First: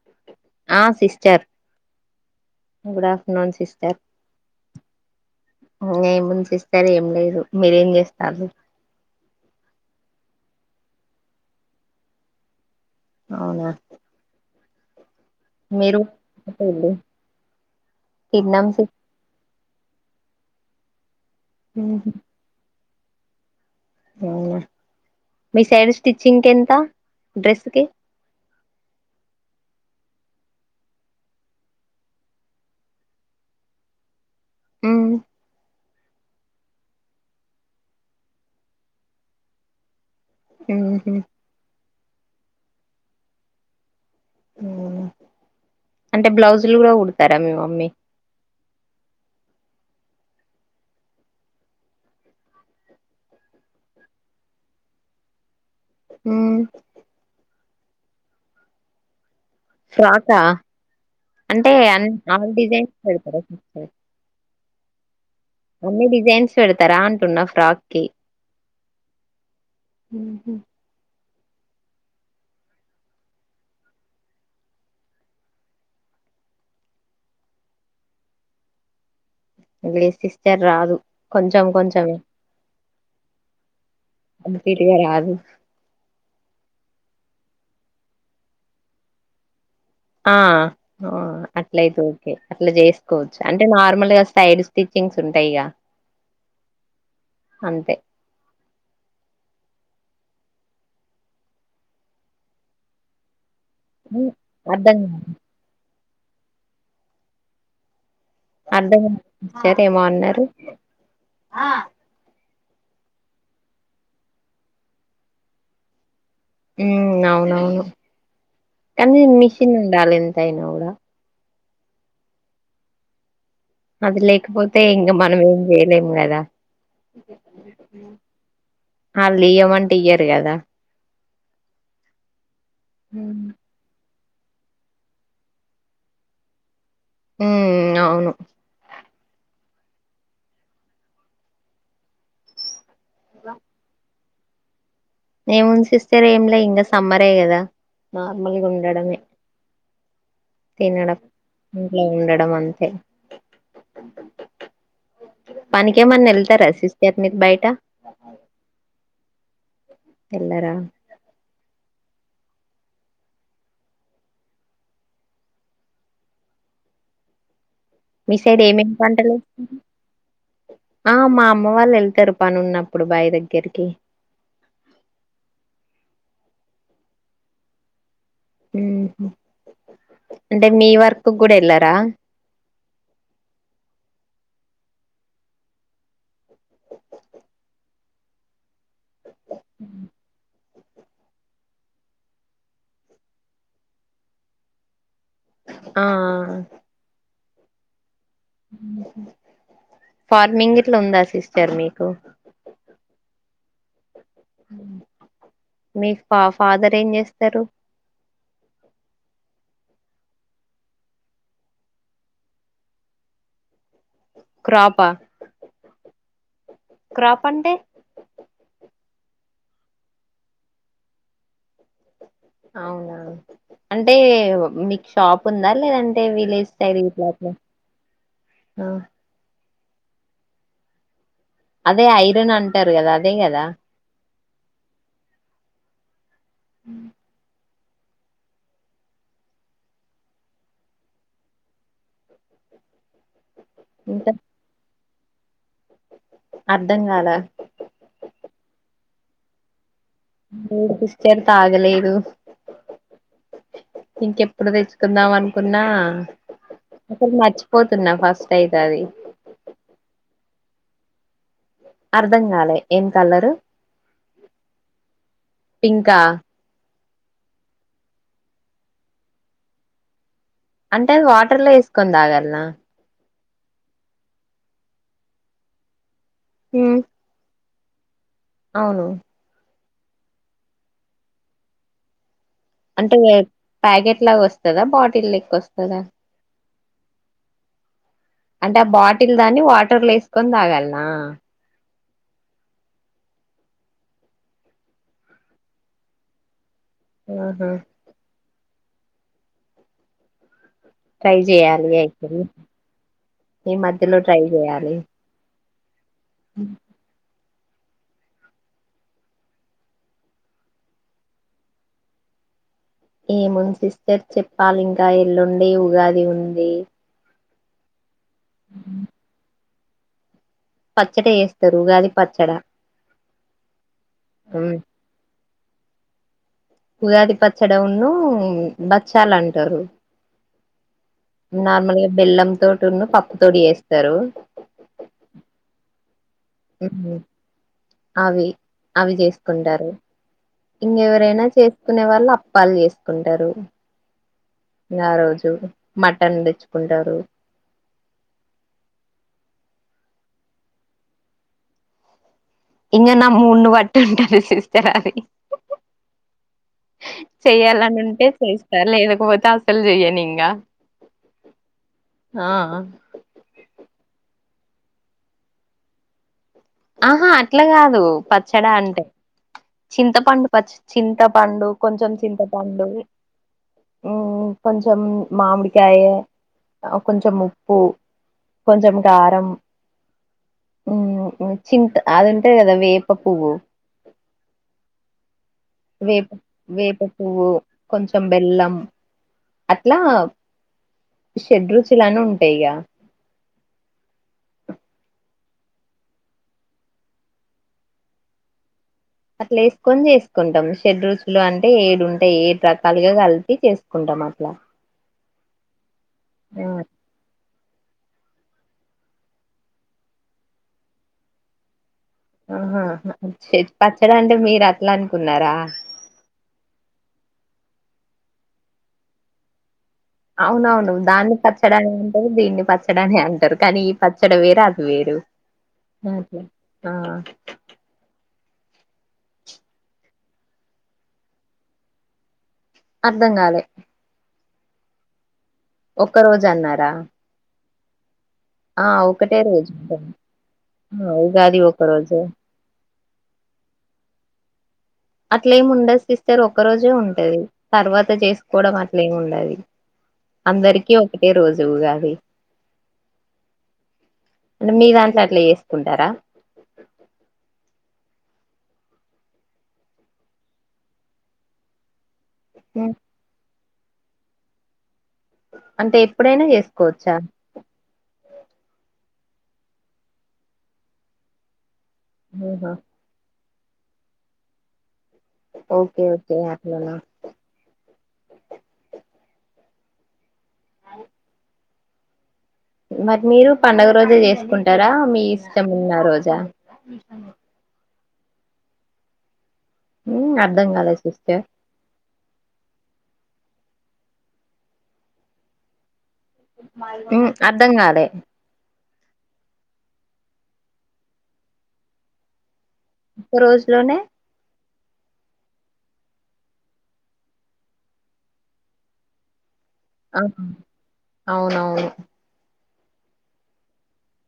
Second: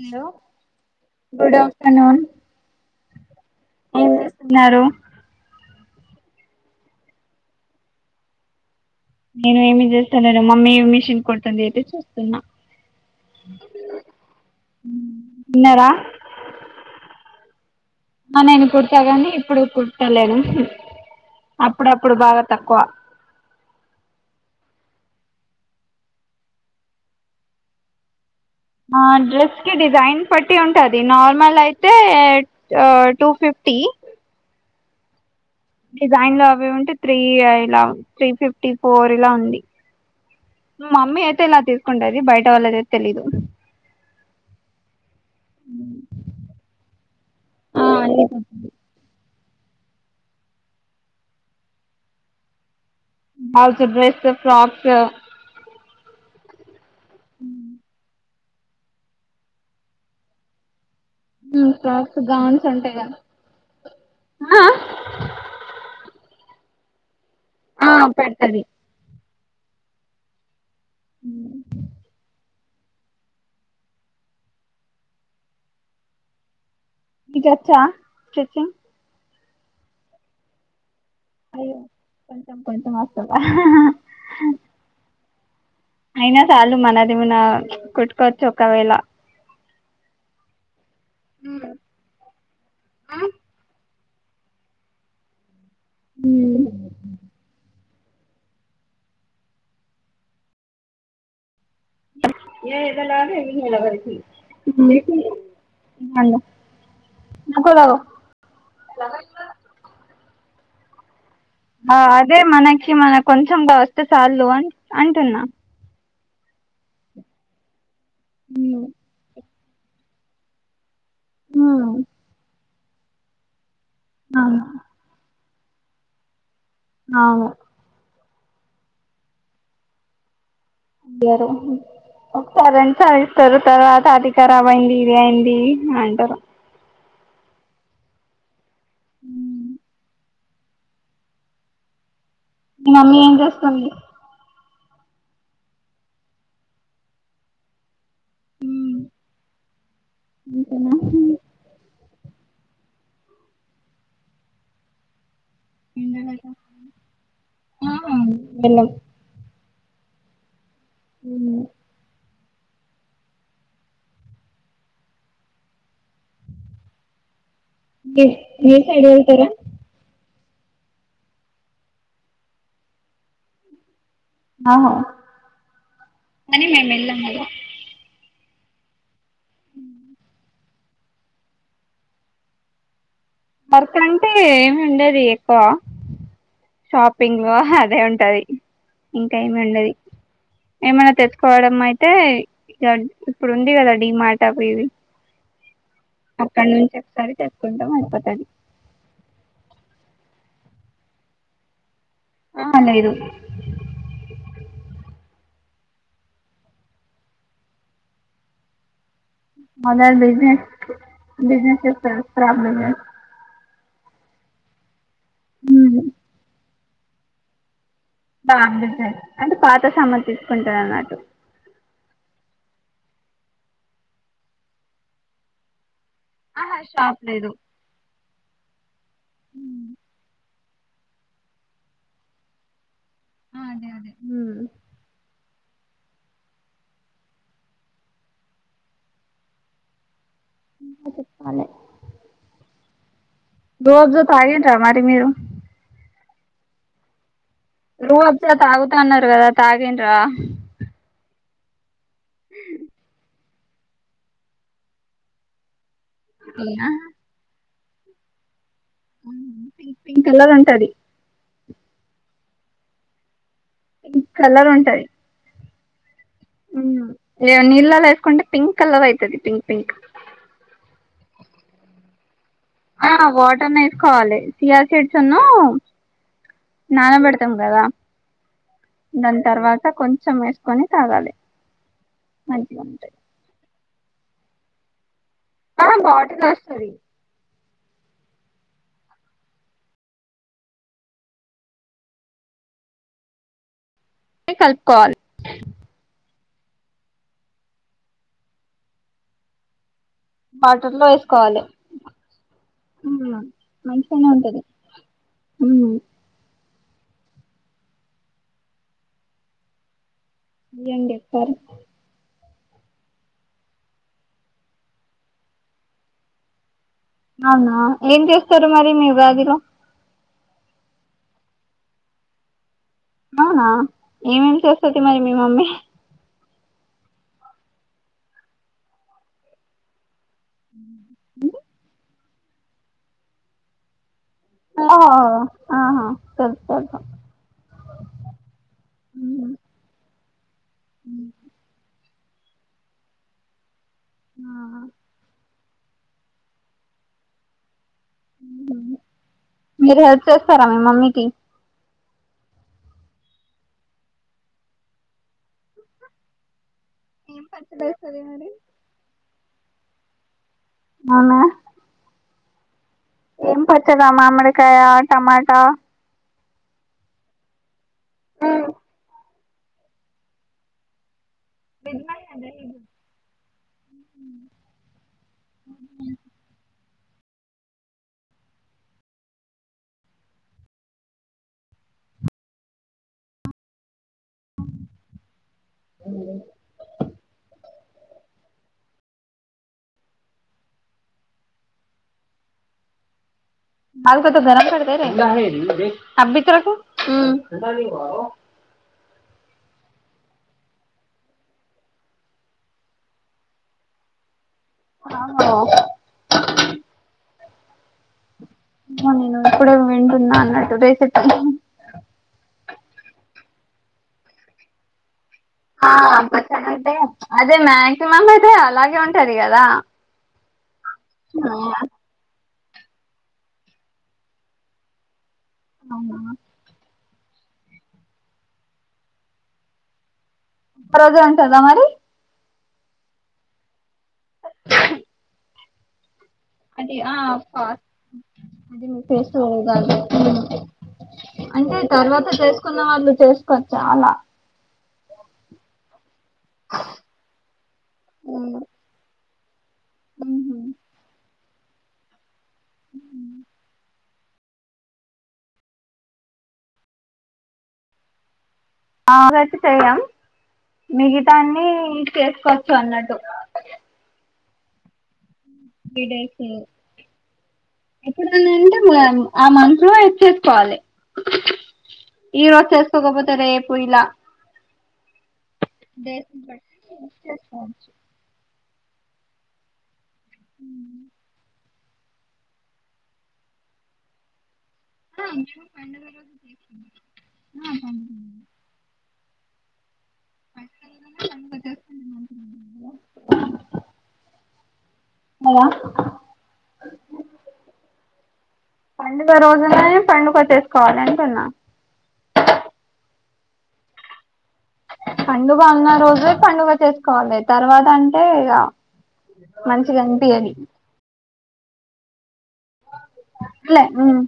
Hello ఆ sister good afternoon good afternoon ఏం చేస్తున్నారు ఏ ముందు ఇస్తారు ఏం లేదు మీరేం చేస్తారు నేను ఏమి చేస్తా నను మమ్మీ ఏ మిషన్ కొడుతుంది అయితే చూస్తున్నా అవునా ఉ మీరు కుట్టండి ఆ నేను కుదుతాకాని ఇప్పుడు కుట్టలను అప్పుడప్పుడు బాగా తక్కువ ఆ మీ సైడ్ స్టిచ్చింగ్కి ఎంత డ్రెస్కి ఆ డ్రెస్కి డిజైన్ బట్టి ఉంటది నార్మల్ అయితే టూ ఫిఫ్టీ హుమ్ డిజైన్ లో అవి ఉంటే త్రీ ఇలా త్రీ ఫిఫ్టీ ఫోర్ ఇలా ఉంది ఉహు మమ్మీ అయితే ఇలా తీసుకంటది బయట వాళ్ళదే తెలీదు అవునా, అంటే బ్లౌజులు గుడా కుడతారా మీ ఆ మమ్మీ అన్ని ఆల్తు బ్రెస్ట్ ఫ్రాకు హ ఫ్రాకా అంటే అన్ ఫ్రాక్స్ ఆల్ గౌన్స్ డిజైన్స్ ఉంటాయి పెడతరా కదా ఓన్లీ డిజైన్స్ పెడతరా అం అంటున్న ఫ్రాక్ ఆ కి పెడతది హుమ్ హు అ నికచ్చా స్టిచింగ్ లేద్ సిస్టర్ రాదు కొంచెం అయ్యో కొంచెం కొంచం కొంచం వస్తదా కంప్లీట్ గా రాదు అయినా చాలు మనది ఏమన్న ప్చ్ కుట్టుకోవచ్చు ఒకవేళ ఆ ఆ అట్లయితే ఓకే అట్ల చేసుకోవచ్చు అంటే నార్మల్గా సైడ్ స్టిచ్చింగ్స్ ఉంటాయిగా హుమ్ అంతే ఏ ఎగ లాలి నెలవరికి అర్ధం మాంగో నాకుడ కావో అడ్డము చేత ఏదో అన్నరు ఆ అదే మన మనకి కొంచెం కావస్తే చాల్దూ అంటున్నా హుమ్ అవునవును ఉమ్ కనీ మిస్ తినుండాలి ఎంతైనా గూడ ఆ అది లేకపోతే ఇంకా మనమేం చేయలేం గదా అవు మళ్లీ ఇయ్యమంటే ఇయ్యారు కదా ఇయర్ ఒకసారి రెండు సా ఇస్తారు తర్వాత అది కరాబైంది ఇది అయింది అంటారు హ అవును హ మీ మమ్మీ ఏం చేస్తుంది ఏముంది సిస్టర్ ఏమి లే ఇంకా సమ్మరే కదా నార్మల్గా ఉండడమే ఇంక నాకు ఇంట్ల ఉండడం అంతే పనికినికి ఏమంది ఎండలట వెళ్తారా శిస్ ఆత్మ బయట ఆ వెళ్ళం ఎల్లారా అవును మీ మీర్ సైడ్ వెళ్తారా ఆ మా అమ్మ వాళ్ళు వెళ్తారు పని ఉన్నప్పుడు బాయి దగ్గరికి ఆ మని మేమ్ ఎలమగ హ అంటే మీ వర్కు కూడా వెళ్ళారా వర్క్ అంటే ఏమి ఉండది ఎక్కువ షాపింగ్ లో అదే ఉంటది ఇంకా ఏమి ఉండది ఏమనా తెచ్చుకోవడం అయితే ఇ ఇప్పుడు ఉంది కదా డిమార్ట్ కి అవి ఇవి ఆ అక్కడ నుంచి ఒకసారి చె కుంటం అయిపోతది ఫార్మింగ్ ఇట్లా ఉందా సిస్టర్ మీకు ఆ లేదు మీ ఫ ఫాదర్ ఏం చేస్తారు ఫాదర్ బిజినెస్ బిజినెస్ చేస్తాడు క్రాపా హ క్రాప్ అంటే బా అంటే పాతమ్మతి తీసుకుంటారు అన్నటు అవునా అంటే మీకు షాప్ ఉందా లేదంటే విలేజ్ ఆహా రైలింగ్ షాప్ క్లాత్ లేదు అ అదే ఐరన్ అంటారు కదా అదే ఆ కదా అదే అదే హమ్ ఇంక చెప్పాలి ఇంకా జొతోతగేంటరా మరి మీరు అర్థం గాలా రూ అబ్సా తాగుత అన్నారు కదా తాగి సిస్టర్ ఆగలేదు ఇంకెప్పుడు తెచ్చుకుందాం అనుకున్నా ఒక మా పోతున్నా ఫస్ట్ అయితే అది ప పింక్ కలర్ అంట సది అర్ధం కాలే ఏం కలరు కలర్ ఉంటది పింకా నీళ్లలో వేసుకుంటే పింక్ కలర్ అవుతది పింక్ పింక్ అంటే అ వాటర్ లో వేసుకొని తాగలనా ఆ వాటర్ న వేసుకోవాలి సియా సీడ్స్ నాల పడుతం కాదా అవును దాన్ తర్వాత కొంచెం వేసుకొని తాగాలి మంచిగ అంటే ఉంటాయి ప్యాకెట్ లాగా వస్తుందా బాటిల్కి కోస్తాద స్టది అంటే ఆ బాటిల్ దాన్ని వాటర్లు వేసుకొని తాగాలనా కలుపు కోవాలి ఆహా వాటర్ లో ట్రై వేసుకోవాలి చేయాలి అయితే ఈ మధ్యలో ట్రై చేయాలి హమ్ అ ఎం చేస్తారు ఏముంది సిస్టర్ చెప్పాలి ఇంకా ఎల్లుండే ఉగాది ఉంది అవునా ఏం చేస్తారు మరి మీ ఉగాదిలో పచ్చడి చెస్తారు ఉగాది పచ్చడ అవునా ఏమేం ఉమ్, చేస్తది. మరి మీ మమ్మీ ఉగాది పచ్చడడి వున్నబచ్చాల అంటారు ఉ నార్మల్ గా బెల్లం తోటివున్నుపప్పు తోటి చెస్తారు ఓ ఆహా తెలుసు తెలుసు అవి అవి చేసుకుంటారు ఇంగేవరైనా చేసుకునే వాళ్ళం అప్పాలు చేసుకుంటారు ఆ ఆ రోజు మటన్ తెచ్చుకుంటారు మీరు హెల్ప్ చేస్తారా మీ మమ్మీకి ఇంగ నా మూడ్ను బట్టి ఉంటాది సిస్టర్ అది ఏం చెయ్యాలని పచ్చడేస్తది ఉంటే మరి చేస్తా లేకపో టాస్కులు చేయనింగ అవున ఆ అ ఏం పచ్చడ మామిడికాయ, టమాటా ఆహా అట్లా కాద్ దు పచ్చడా అంటే చింత పండు పచ్చి చింత పండు కొంచెం చింతపండు. ఉమ్ కొంచెం మామిడికాయే కొంచెం ఉప్పు, కొంచెం కారం, ఉమ్ ఉ చింత అది ఉంటది కదా వేప పువ్వు వేప వేప పువ్వు, కొంచెం బెల్లం. అట్లా షడ్రుచులను ఉంటాయిగా [unintelligible] అట్లా ఎస్కొని చేసుకుంటాం. షెడ్రుస్లు అంటే ఏడు ఉంటాయి. ఏడు రకాలుగా కలిపి చేసుకుంటాం అట్లా ఆహం ఆ నేను ఇప్పుడే వింటున్నా అన్నట్టు రేసట్ ఆహా పచ్చడి అంటే మీరు అట్లాంటి అ అంటే అదే మ్యా మామ్ అయితే అలాగే ఉంటది కదా అవునవును దాన్ని పచ్చడా అంటా దీన్ని పచ్చడి అని అంటారు, కానీ ఈ పచ్చడి వేరే అది వేరు అవునా ఓకే ఆ రోజులు ఉంటుందా మరి అర్ధం కాలే ఓహ్ క్క రోజు అన్నారా అది ఆ ఫాస్ట్ [inaudible] ఆ ఒకటే రోజు ఉంటుంది. ఆ ఉగాది అంటే ఒక రోజు తర్వాత చేసుకున్న వాళ్ళు చేసుకోవచ్చు అలా అట్లేమి ఉండదు సిస్టర్ ఒక్క రోజే ఉంటది అందరికీ ఒకటే రోజు ఉగాది అంటే మీ దాంట్లో అట్లా చేసుకుంటారా ఆమ్లెట్ చెయ్యం మిగతాన్ని చేస్. కొచ్చు అన్నట్టు. అంటే త్రీ ఎప్పుడైనా చేసుకోవచ్చా. ఎప్పుడంటే మన్, ఆ మంత్ లో ఇచ్చేసుకోవాలి. ఈరోజ్ ఆహా చేసుకోకపోతే రేప్. కుయిలా. ఓకే డేస్ ఓకే ను బట్టి అట్లనా ఫినిష్ చేస్తాను. అవ్. మరి మీరు పండుగ రోజే చేసుకున్. టారా మీ ఇష్టం ఉన్న రోజా. ఉమ్. ఉమ్ అర్ధంగాలే సిస్టర్. పండుగ చేసుకుంటే మంచిది [unintelligible] ఉమ్ అర్థం కాలే. పండుగ రోజునే పండుగ చేసుకోవాలి అంటున్నా. ఒక్క రోజులోనే. పండుగ ఉన్న రోజే పండుగ చేసుకోవాలే, తర్వాత అంటే ఇగా. మంచిగనిపియ్యది. ఉ లే ఉమ్.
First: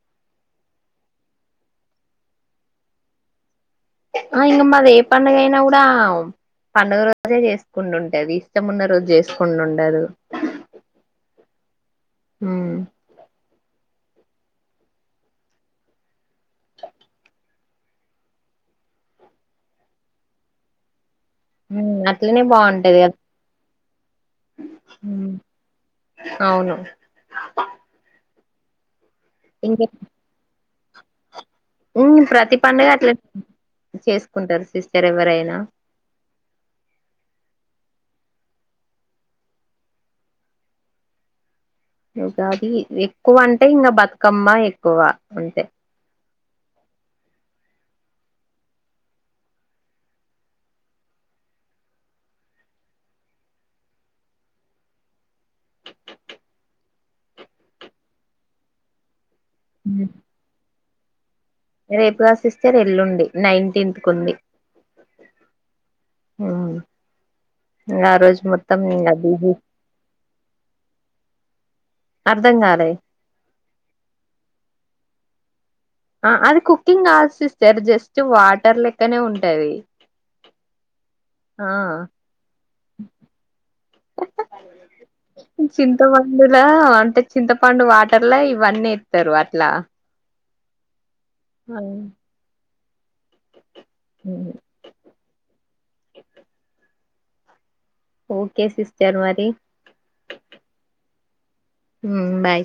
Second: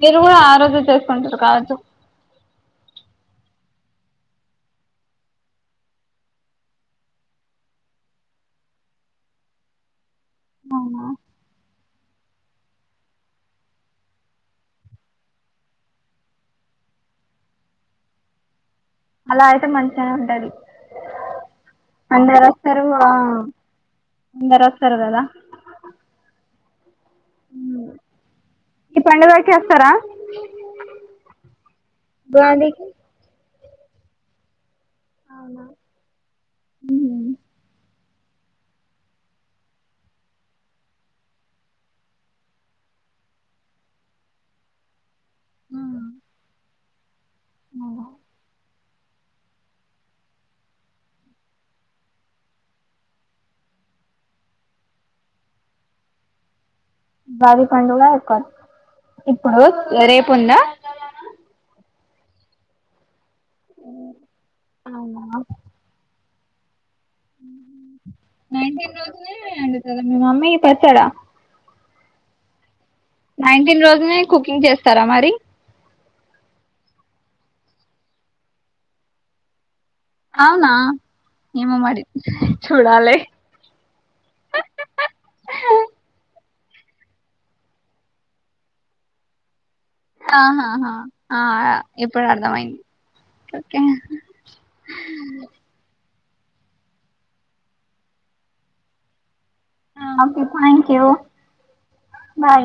మీరు కూడా ఆరోజు చేసుకుంటురు కావచ్చు. ఆ ఇంగా మాది ఏ పండుగ అయినా కూడా ఆ పండుగ రోజే చేసుకుంటుడు ఉంటది. ఇష్టంఉన్న రోజు చేసుకుండు ఉండదు. అవునా. హుమ్మ్. అలా అయితే మంచిగానే ఉంటది. ఉమ్, అట్లనే అందరోస్తారు బాగుంటది ఆ. కదా అందరోస్తారు కదా. స ఉమ్. ఈ పండుగా అయితే ఇంక వొస్తారా. ఉమ్ ప్రతి ఉగాదికి పండుగ అట్లాన్. చేసుకుంటారు సిస్. వేరెవ్వరైన. గాది ఎక్కువ అంటే, ఇంగా బతుకమ్మ ఎక్కువ. అంతే. భారి పండుగ [unintelligible] ఇప్పుడు రేపు ఉంద రేపు కాదు సిస్టర్ ఎల్లుండి నైంటీత్ కుంది అవునా అ నైన్టీన్ ఇంకా రోజునే బిజీ అందుతదా మీ మమ్మీ పచ్చడ అర్దం కాలే నైన్టీన్ రోజునే కుకింగ్ చేస్తారా మరి ఆ అది కుకింగ్ కాదు సిస్టర్ జస్ట్ వాటర్ లెక్కనే ఉంటది అవునా ఆ ఏమో మరి చూడాలి పండులో అంటే చింతపండు వాటర్లా ఇవన్నీ ఇత్తరు అట్లా ఆహాహా ఆ ఇప్పుడు అర్థమైంది ఓకే అ ఓకే సిస్టర్ మరి ఓకే థ్యాంక్ యు ఊ బాయ్